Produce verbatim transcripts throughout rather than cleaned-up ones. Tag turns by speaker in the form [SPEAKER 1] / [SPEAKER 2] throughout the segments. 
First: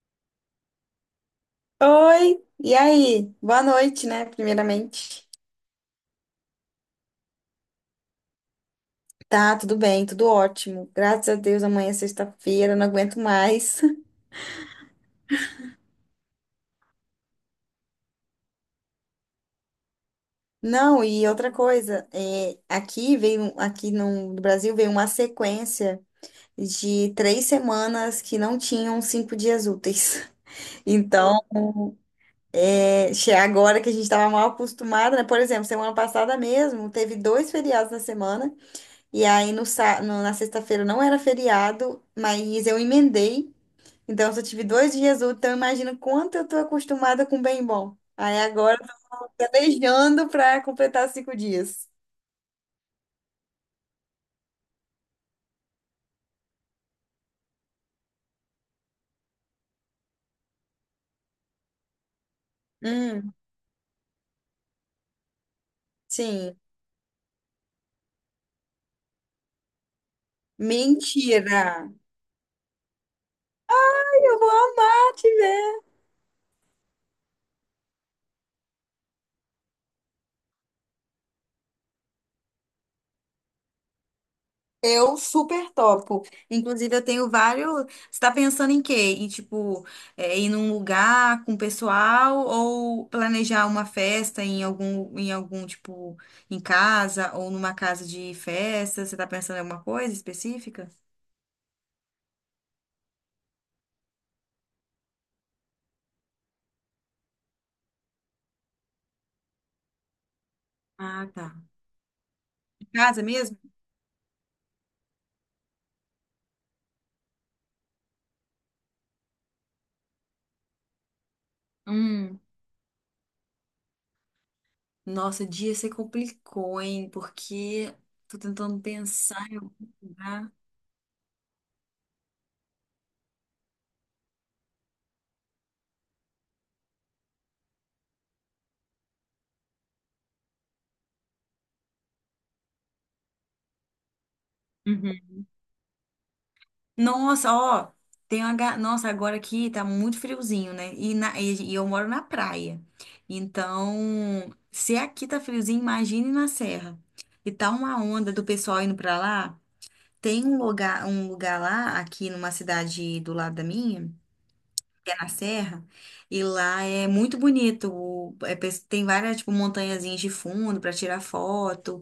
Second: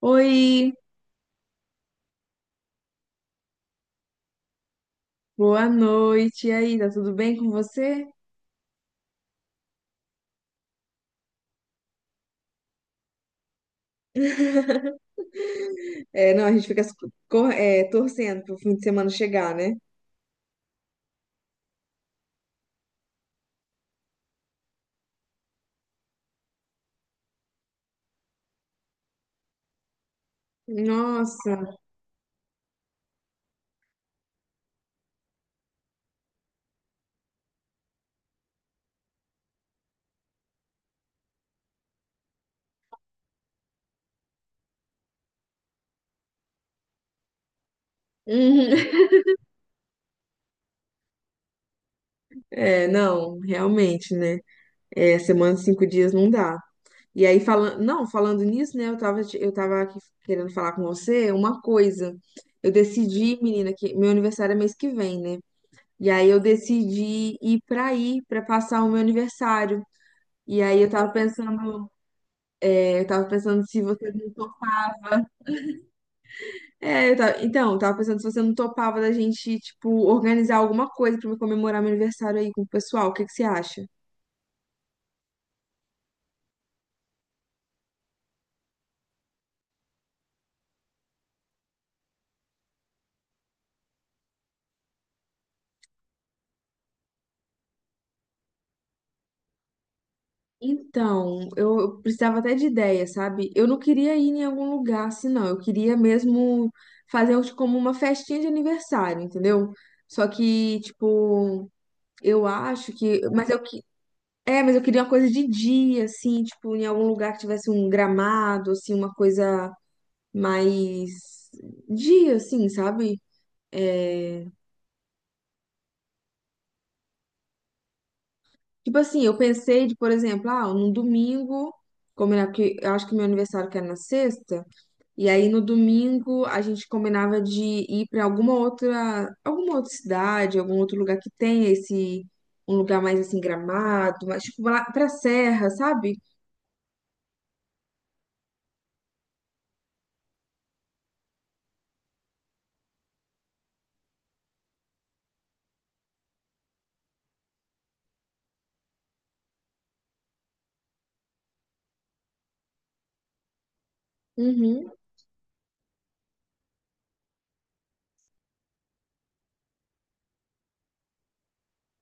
[SPEAKER 1] Oi,
[SPEAKER 2] Oi, e aí? Boa noite, né? Primeiramente.
[SPEAKER 1] boa noite. E aí, tá tudo bem com você?
[SPEAKER 2] Tá, tudo bem, tudo ótimo. Graças a Deus, amanhã é sexta-feira, não aguento mais.
[SPEAKER 1] É, não, a gente fica cor- é, torcendo pro fim de semana chegar, né?
[SPEAKER 2] Não, e outra coisa, é, aqui veio, aqui no, no Brasil veio uma sequência de três semanas que não tinham cinco dias úteis. Então,
[SPEAKER 1] Nossa.
[SPEAKER 2] é, che- agora que a gente estava mal acostumado, né? Por exemplo, semana passada mesmo, teve dois feriados na semana. E aí no, sá- no- na sexta-feira não era feriado, mas eu emendei. Então eu só tive dois dias úteis, então eu imagino quanto eu tô acostumada com bem bom. Aí agora eu
[SPEAKER 1] Uhum.
[SPEAKER 2] tô planejando para completar cinco dias.
[SPEAKER 1] É, não, realmente, né? É, semana de cinco dias não dá. E aí, falando, não, falando nisso, né? Eu tava, te- eu tava aqui querendo falar com você uma coisa. Eu
[SPEAKER 2] Hum,
[SPEAKER 1] decidi, menina, que meu aniversário é mês que vem, né? E aí eu
[SPEAKER 2] sim.
[SPEAKER 1] decidi ir pra aí, pra passar o meu aniversário. E aí eu tava
[SPEAKER 2] Mentira!
[SPEAKER 1] pensando. Eu tava pensando se você não
[SPEAKER 2] Eu vou
[SPEAKER 1] topava.
[SPEAKER 2] amar te ver.
[SPEAKER 1] É, eu tava... Então, eu tava pensando se você não topava da gente, tipo, organizar alguma coisa pra me comemorar meu aniversário aí com o pessoal. O que que você acha?
[SPEAKER 2] Eu super topo. Inclusive, eu tenho vários. Você tá pensando em quê? Em, tipo, é, ir num lugar com o pessoal ou planejar uma festa em algum, em algum, tipo, em casa ou numa casa de festa? Você está pensando em alguma coisa específica?
[SPEAKER 1] Então, eu eu precisava até de ideia, sabe? Eu não queria ir em algum lugar assim, não. Eu queria mesmo fazer uns- como uma festinha de aniversário, entendeu? Só que,
[SPEAKER 2] Ah, tá.
[SPEAKER 1] tipo, eu
[SPEAKER 2] Em
[SPEAKER 1] acho que.
[SPEAKER 2] casa
[SPEAKER 1] Mas
[SPEAKER 2] mesmo?
[SPEAKER 1] eu que. É, mas eu queria uma coisa de dia, assim, tipo, em algum lugar que tivesse um gramado, assim, uma coisa mais dia,
[SPEAKER 2] Hum.
[SPEAKER 1] assim, sabe? É,
[SPEAKER 2] Nossa, dia você complicou, hein? Porque tô tentando
[SPEAKER 1] tipo assim, eu
[SPEAKER 2] pensar em
[SPEAKER 1] pensei
[SPEAKER 2] algum
[SPEAKER 1] de, por exemplo,
[SPEAKER 2] lugar.
[SPEAKER 1] ah, num domingo, combinar, porque eu acho que meu aniversário que era na sexta, e aí no domingo a gente combinava de ir pra alguma outra, alguma outra cidade, algum outro lugar que tenha esse, um lugar mais assim, Gramado, mas tipo lá pra Serra, sabe?
[SPEAKER 2] Nossa, ó, tem uma. ga- Nossa, agora aqui tá muito friozinho, né? E, na- e- e eu moro na praia. Então, se aqui tá friozinho, imagine na serra. E tá uma onda do pessoal indo pra lá. Tem um lugar, um lugar lá, aqui numa cidade do lado da minha
[SPEAKER 1] Uhum.
[SPEAKER 2] é na serra, e lá é muito bonito. O- é pes- tem várias, tipo, montanhazinhas de fundo para tirar foto.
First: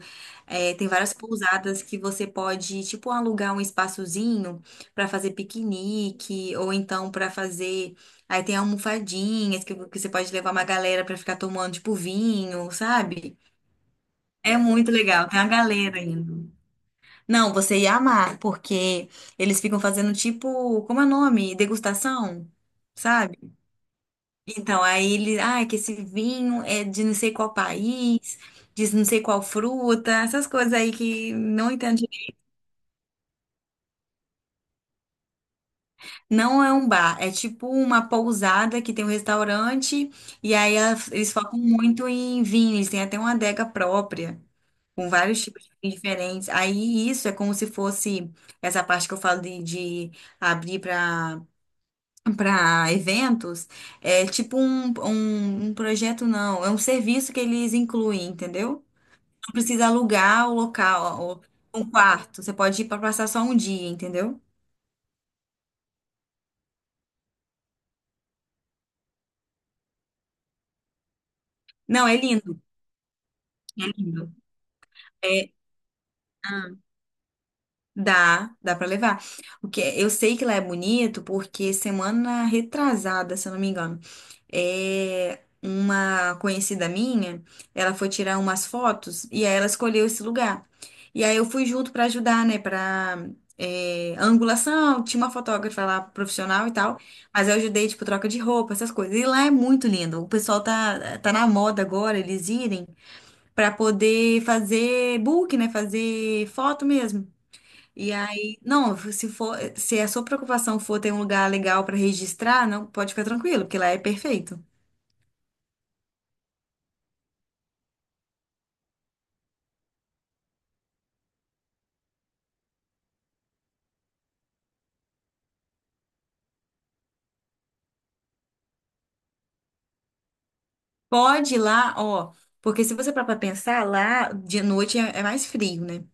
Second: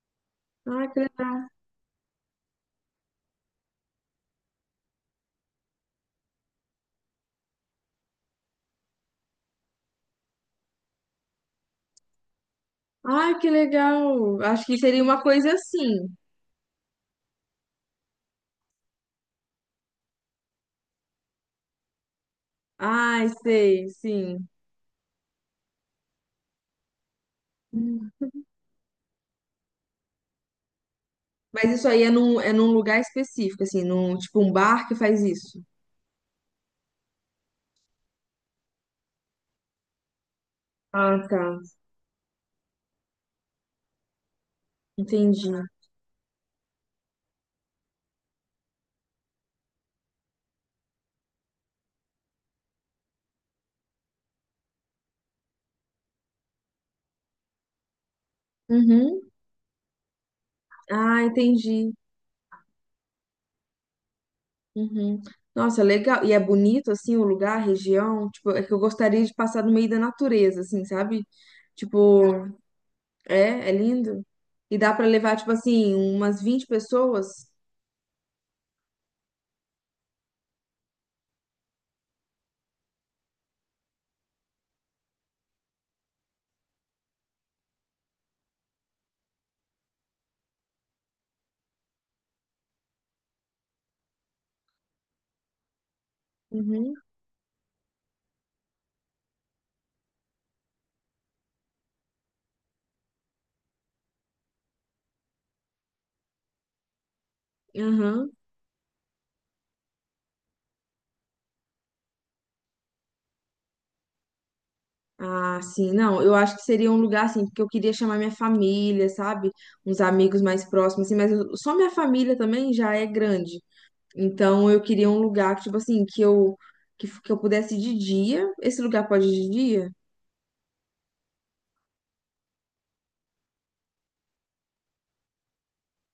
[SPEAKER 2] É,
[SPEAKER 1] Ai,
[SPEAKER 2] tem
[SPEAKER 1] que
[SPEAKER 2] várias
[SPEAKER 1] legal.
[SPEAKER 2] pousadas que você pode, tipo, alugar um espaçozinho para fazer piquenique, ou então para fazer. Aí tem almofadinhas que, que você pode levar uma galera para ficar tomando, tipo, vinho,
[SPEAKER 1] Ai,
[SPEAKER 2] sabe?
[SPEAKER 1] que legal.
[SPEAKER 2] É
[SPEAKER 1] Acho que
[SPEAKER 2] muito
[SPEAKER 1] seria uma
[SPEAKER 2] legal, tem uma
[SPEAKER 1] coisa
[SPEAKER 2] galera
[SPEAKER 1] assim.
[SPEAKER 2] indo. Não, você ia amar, porque eles ficam fazendo tipo, como é o nome? Degustação,
[SPEAKER 1] Ai,
[SPEAKER 2] sabe?
[SPEAKER 1] sei, sim.
[SPEAKER 2] Então, aí ele, ah, que esse vinho é de não sei qual país, de não sei qual fruta, essas coisas aí que
[SPEAKER 1] Mas
[SPEAKER 2] não
[SPEAKER 1] isso aí
[SPEAKER 2] entendi.
[SPEAKER 1] é num, é num lugar específico, assim, num, tipo um bar que faz isso.
[SPEAKER 2] Não é um bar, é tipo uma pousada que tem um restaurante, e aí a-
[SPEAKER 1] Ah,
[SPEAKER 2] eles
[SPEAKER 1] tá.
[SPEAKER 2] focam muito em vinho, eles têm até uma adega própria, com vários
[SPEAKER 1] Entendi.
[SPEAKER 2] tipos de vinhos diferentes. Aí isso é como se fosse essa parte que eu falo de, de abrir para. Para eventos, é tipo um, um, um projeto, não, é um serviço que eles incluem, entendeu?
[SPEAKER 1] Uhum.
[SPEAKER 2] Não precisa alugar o local,
[SPEAKER 1] Ah,
[SPEAKER 2] ó, ou um
[SPEAKER 1] entendi.
[SPEAKER 2] quarto. Você pode ir para passar só um dia, entendeu?
[SPEAKER 1] Uhum. Nossa, legal. E é bonito, assim, o lugar, a região. Tipo, é que eu gostaria de passar no meio da natureza, assim, sabe?
[SPEAKER 2] Não, é
[SPEAKER 1] Tipo,
[SPEAKER 2] lindo.
[SPEAKER 1] é, é
[SPEAKER 2] É
[SPEAKER 1] lindo.
[SPEAKER 2] lindo.
[SPEAKER 1] E dá pra levar, tipo
[SPEAKER 2] É.
[SPEAKER 1] assim, umas vinte
[SPEAKER 2] ah,
[SPEAKER 1] pessoas.
[SPEAKER 2] Dá, dá pra levar. O que eu sei que lá é bonito porque semana retrasada, se eu não me engano, é uma conhecida minha, ela foi tirar umas fotos e aí ela escolheu esse lugar. E aí eu fui junto pra ajudar, né, para angulação, tinha uma fotógrafa lá profissional e
[SPEAKER 1] Uhum.
[SPEAKER 2] tal, mas eu ajudei tipo troca de roupa, essas coisas. E lá é muito lindo. O pessoal tá tá na moda agora eles irem pra poder fazer book, né, fazer foto mesmo. E
[SPEAKER 1] Aham.
[SPEAKER 2] aí, não, se for, se a sua preocupação for ter um lugar legal para registrar, não pode ficar tranquilo, porque lá é perfeito.
[SPEAKER 1] Ah, sim, não, eu acho que seria um lugar assim, porque eu queria chamar minha família, sabe? Uns amigos mais próximos, assim, mas eu- só minha família também já é grande. Então eu queria um lugar que, tipo assim, que eu que, f- que eu pudesse ir de dia. Esse lugar pode ir de dia?
[SPEAKER 2] Pode ir lá, ó, porque se você parar para pensar, lá de noite é, é mais frio, né?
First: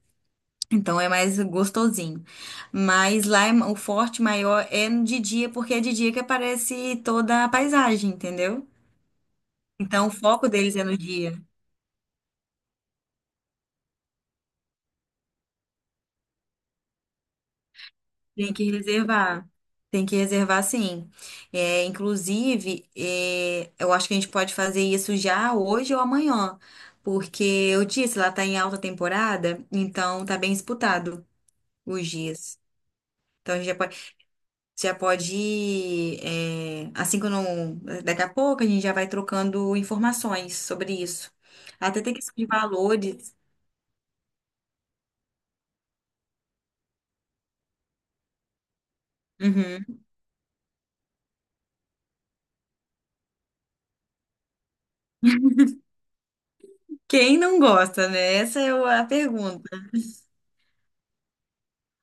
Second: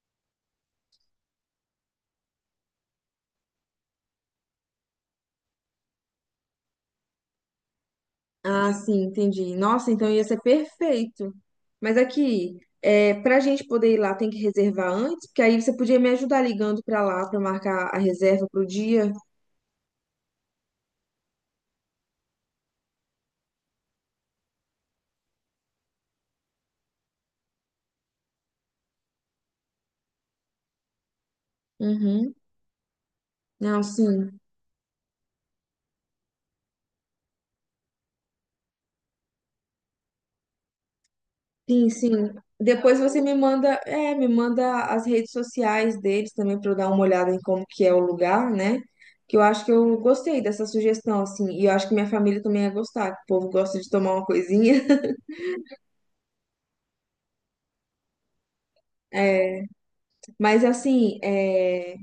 [SPEAKER 2] Então é mais gostosinho. Mas lá é ma- o forte maior é no de dia, porque é de dia que aparece toda a paisagem, entendeu?
[SPEAKER 1] Ah, sim, entendi. Nossa, então
[SPEAKER 2] Então o
[SPEAKER 1] ia ser
[SPEAKER 2] foco deles é no
[SPEAKER 1] perfeito.
[SPEAKER 2] dia.
[SPEAKER 1] Mas aqui, é, pra gente poder ir lá, tem que reservar antes, porque aí você podia me ajudar ligando pra lá pra marcar a reserva
[SPEAKER 2] Tem que
[SPEAKER 1] pro dia.
[SPEAKER 2] reservar. Tem que reservar, sim. É, inclusive, é, eu acho que a gente pode fazer isso já hoje ou amanhã, porque eu disse, lá está em alta temporada, então tá bem disputado os
[SPEAKER 1] Uhum.
[SPEAKER 2] dias. Então a gente já
[SPEAKER 1] Não,
[SPEAKER 2] pode,
[SPEAKER 1] sim.
[SPEAKER 2] já pode ir, é, assim que eu não, daqui a pouco a gente já vai trocando informações sobre isso.
[SPEAKER 1] Sim,
[SPEAKER 2] Até
[SPEAKER 1] sim.
[SPEAKER 2] tem questão de
[SPEAKER 1] Depois você me
[SPEAKER 2] valores.
[SPEAKER 1] manda, é, me manda as redes sociais deles também para eu dar uma olhada em como que é o lugar, né? Que eu acho que
[SPEAKER 2] Uhum.
[SPEAKER 1] eu gostei dessa sugestão, assim, e eu acho que minha família também ia gostar, que o povo gosta de tomar uma coisinha.
[SPEAKER 2] Quem não gosta, né? Essa é o- a pergunta.
[SPEAKER 1] É, mas assim, é,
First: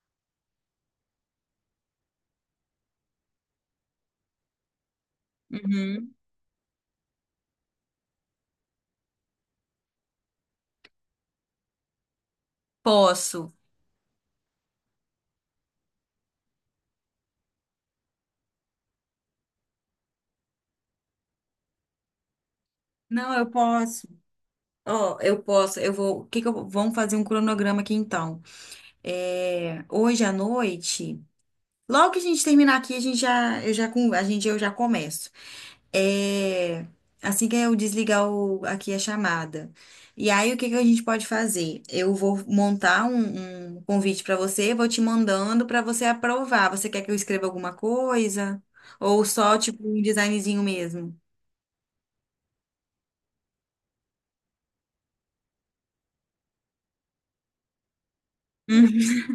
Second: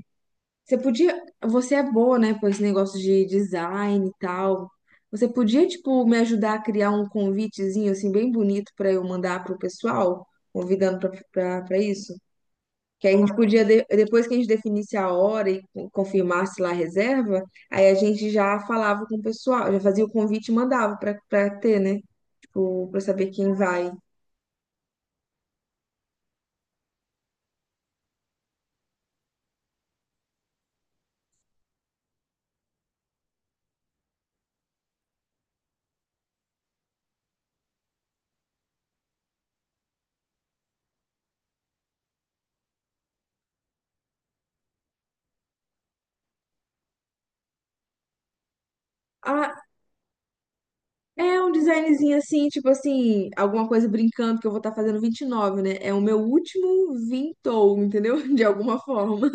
[SPEAKER 1] você podia, você é boa, né, com esse negócio de design e tal. Você podia, tipo,
[SPEAKER 2] Uhum.
[SPEAKER 1] me ajudar a criar um convitezinho assim bem bonito para eu mandar pro pessoal, convidando para para isso? Que aí a gente
[SPEAKER 2] Posso.
[SPEAKER 1] podia, de- depois que a gente definisse a hora e con- confirmasse lá a reserva, aí a gente já falava com o pessoal, já fazia o convite e mandava pra, pra ter, né? Tipo, pra saber
[SPEAKER 2] Não, eu
[SPEAKER 1] quem vai.
[SPEAKER 2] posso. Ó, eu posso. Eu vou. O que que eu Vamos fazer um cronograma aqui então. É, hoje à noite, logo que a gente terminar aqui, a gente já, eu já, com- a gente, eu já começo. É, assim que eu desligar o- aqui a chamada. E aí, o que que a gente pode fazer? Eu vou montar um, um convite para você, vou te mandando para você aprovar. Você quer que eu escreva alguma coisa? Ou só,
[SPEAKER 1] Ah,
[SPEAKER 2] tipo, um designzinho mesmo?
[SPEAKER 1] é um designzinho assim, tipo assim, alguma coisa brincando, que eu vou estar fazendo vinte e nove, né? É o meu último vintou, entendeu? De alguma forma.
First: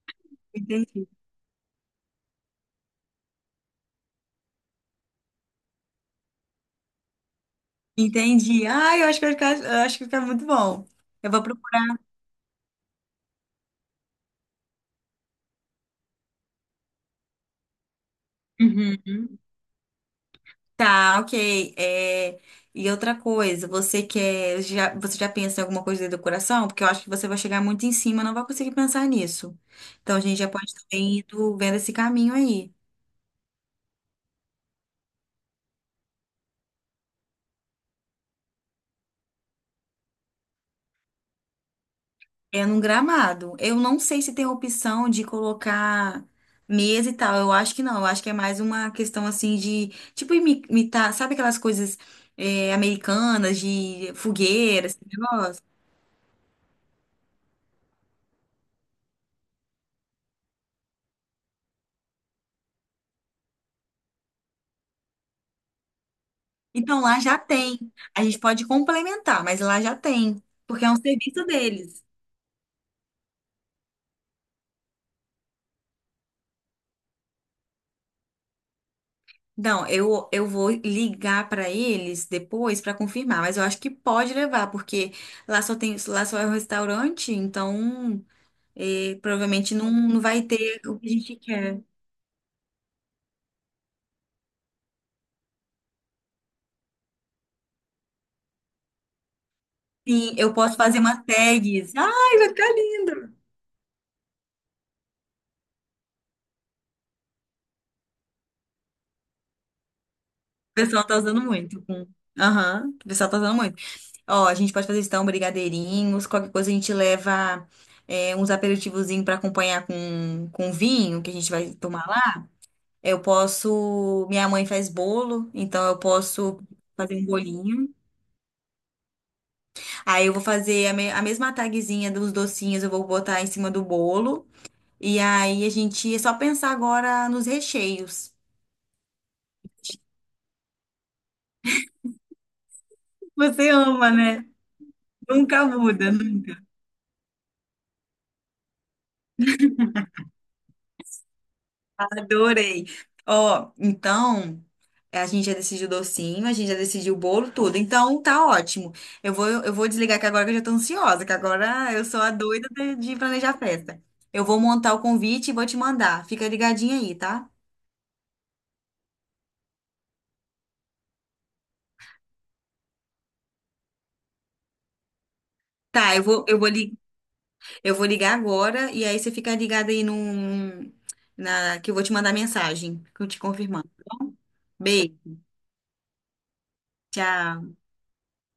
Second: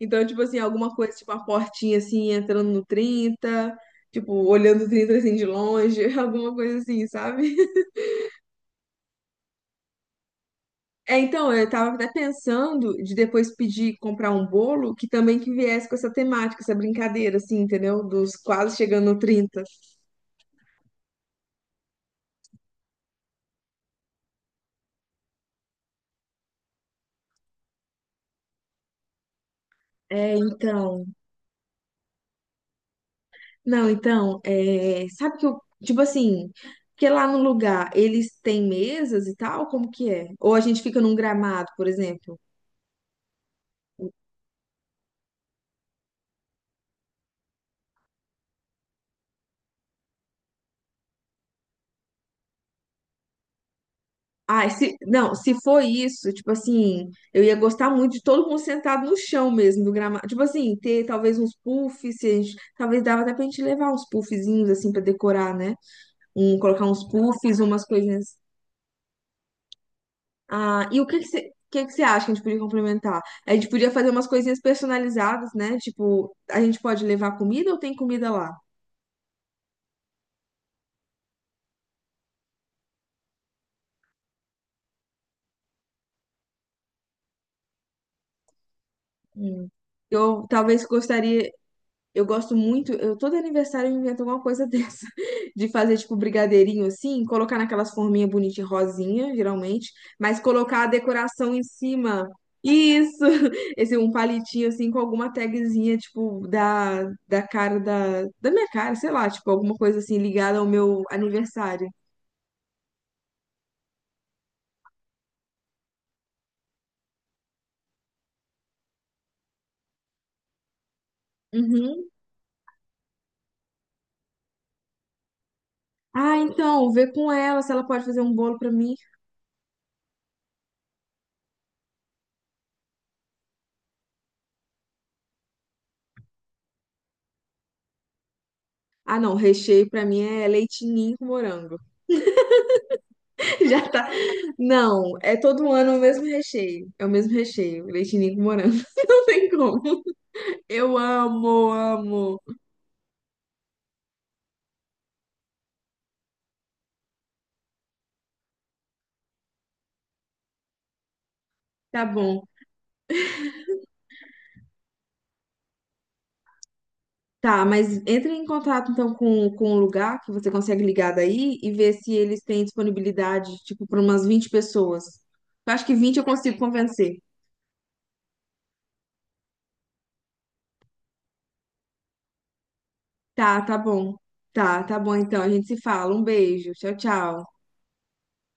[SPEAKER 1] Então, tipo assim, alguma
[SPEAKER 2] Uhum.
[SPEAKER 1] coisa, tipo uma portinha assim, entrando no trinta, tipo, olhando o trinta assim de longe, alguma coisa assim, sabe?
[SPEAKER 2] Entendi. Ah, eu acho que vai ficar, eu acho que vai ficar muito bom.
[SPEAKER 1] É,
[SPEAKER 2] Eu vou
[SPEAKER 1] então, eu estava
[SPEAKER 2] procurar.
[SPEAKER 1] até pensando de depois pedir comprar um bolo que também que viesse com essa temática, essa brincadeira, assim, entendeu? Dos quase chegando no
[SPEAKER 2] Uhum.
[SPEAKER 1] trinta.
[SPEAKER 2] Tá, ok. É, e outra coisa, você quer, já, você já pensa em alguma coisa de decoração? Porque eu acho que você vai chegar muito em cima, não vai conseguir pensar nisso. Então a
[SPEAKER 1] É,
[SPEAKER 2] gente já pode
[SPEAKER 1] então.
[SPEAKER 2] também ir do- vendo esse caminho aí.
[SPEAKER 1] Não, então, é, sabe que eu, tipo assim, que lá no lugar eles têm mesas e tal, como que é? Ou a gente fica num gramado, por exemplo?
[SPEAKER 2] É num gramado. Eu não sei se tem opção de colocar mesa e tal. Eu acho que não. Eu acho que é mais uma questão assim de, tipo, imi- imitar, sabe aquelas coisas eh, americanas de
[SPEAKER 1] Ai,
[SPEAKER 2] fogueira,
[SPEAKER 1] se,
[SPEAKER 2] esse
[SPEAKER 1] não, se
[SPEAKER 2] negócio?
[SPEAKER 1] for isso, tipo assim, eu ia gostar muito de todo mundo sentado no chão mesmo, do gramado. Tipo assim, ter talvez uns puffs, se a gente, talvez dava até pra gente levar uns puffzinhos, assim, pra decorar, né? Um, colocar
[SPEAKER 2] Então
[SPEAKER 1] uns
[SPEAKER 2] lá já
[SPEAKER 1] puffs, umas
[SPEAKER 2] tem. A
[SPEAKER 1] coisinhas.
[SPEAKER 2] gente pode complementar, mas lá já tem, porque
[SPEAKER 1] Ah,
[SPEAKER 2] é um
[SPEAKER 1] e o que que você,
[SPEAKER 2] serviço
[SPEAKER 1] o que que você
[SPEAKER 2] deles.
[SPEAKER 1] acha que a gente podia complementar? A gente podia fazer umas coisinhas personalizadas, né? Tipo, a gente pode levar comida ou tem comida lá?
[SPEAKER 2] Não, eu, eu vou ligar para eles depois para confirmar, mas eu acho que pode levar, porque lá só tem, lá só é um restaurante, então. E
[SPEAKER 1] Hum.
[SPEAKER 2] provavelmente não, não vai
[SPEAKER 1] Eu
[SPEAKER 2] ter
[SPEAKER 1] talvez
[SPEAKER 2] o que a gente
[SPEAKER 1] gostaria.
[SPEAKER 2] quer.
[SPEAKER 1] Eu gosto muito, eu, todo aniversário eu invento alguma coisa dessa, de fazer tipo brigadeirinho assim, colocar naquelas forminhas bonitinhas, rosinha, geralmente,
[SPEAKER 2] Sim,
[SPEAKER 1] mas
[SPEAKER 2] eu posso
[SPEAKER 1] colocar a
[SPEAKER 2] fazer uma
[SPEAKER 1] decoração em
[SPEAKER 2] tags.
[SPEAKER 1] cima.
[SPEAKER 2] Ai, vai ficar lindo.
[SPEAKER 1] Isso!
[SPEAKER 2] O
[SPEAKER 1] Esse um palitinho assim com alguma tagzinha, tipo, da, da cara da, da minha cara, sei lá, tipo, alguma coisa assim ligada ao meu
[SPEAKER 2] pessoal tá usando muito.
[SPEAKER 1] aniversário.
[SPEAKER 2] Com- Aham, o pessoal tá usando muito. Ó, a gente pode fazer então brigadeirinhos, qualquer coisa a gente leva é, uns aperitivozinhos pra acompanhar com, com vinho que a gente vai tomar
[SPEAKER 1] Uhum.
[SPEAKER 2] lá. Eu posso. Minha mãe faz bolo, então eu
[SPEAKER 1] Ah,
[SPEAKER 2] posso
[SPEAKER 1] então, vê
[SPEAKER 2] fazer um
[SPEAKER 1] com ela se ela
[SPEAKER 2] bolinho.
[SPEAKER 1] pode fazer um bolo pra mim.
[SPEAKER 2] Aí eu vou fazer a, me- a mesma tagzinha dos docinhos, eu vou botar em cima do bolo. E aí a gente é só pensar agora nos recheios.
[SPEAKER 1] Ah, não, recheio pra mim é leite ninho com morango.
[SPEAKER 2] Você
[SPEAKER 1] Já tá.
[SPEAKER 2] ama, né?
[SPEAKER 1] Não, é
[SPEAKER 2] Nunca
[SPEAKER 1] todo ano o
[SPEAKER 2] muda.
[SPEAKER 1] mesmo recheio. É o mesmo recheio, leitinho com morango. Não tem como. Eu amo, amo.
[SPEAKER 2] Adorei. Ó, então a gente já decidiu o docinho, a gente já decidiu o bolo, tudo. Então tá ótimo. Eu vou, eu vou desligar que agora que eu já tô ansiosa, que agora
[SPEAKER 1] Tá
[SPEAKER 2] eu sou a
[SPEAKER 1] bom.
[SPEAKER 2] doida de, de planejar a festa. Eu vou montar o convite e vou te mandar. Fica ligadinha aí, tá?
[SPEAKER 1] Tá, mas entre em contato então com, com o lugar que você consegue ligar daí e ver se eles têm disponibilidade, tipo, para umas vinte pessoas. Eu acho que
[SPEAKER 2] Tá,
[SPEAKER 1] vinte
[SPEAKER 2] eu
[SPEAKER 1] eu Tá
[SPEAKER 2] vou,
[SPEAKER 1] consigo
[SPEAKER 2] eu vou, li-
[SPEAKER 1] convencer.
[SPEAKER 2] eu vou ligar agora e aí você fica ligado aí no, na, que eu vou te mandar mensagem, que eu te
[SPEAKER 1] Tá, tá
[SPEAKER 2] confirmando.
[SPEAKER 1] bom.
[SPEAKER 2] Tá bom?
[SPEAKER 1] Tá, tá bom
[SPEAKER 2] Beijo,
[SPEAKER 1] então. A gente se fala. Um beijo. Tchau, tchau.
[SPEAKER 2] tchau.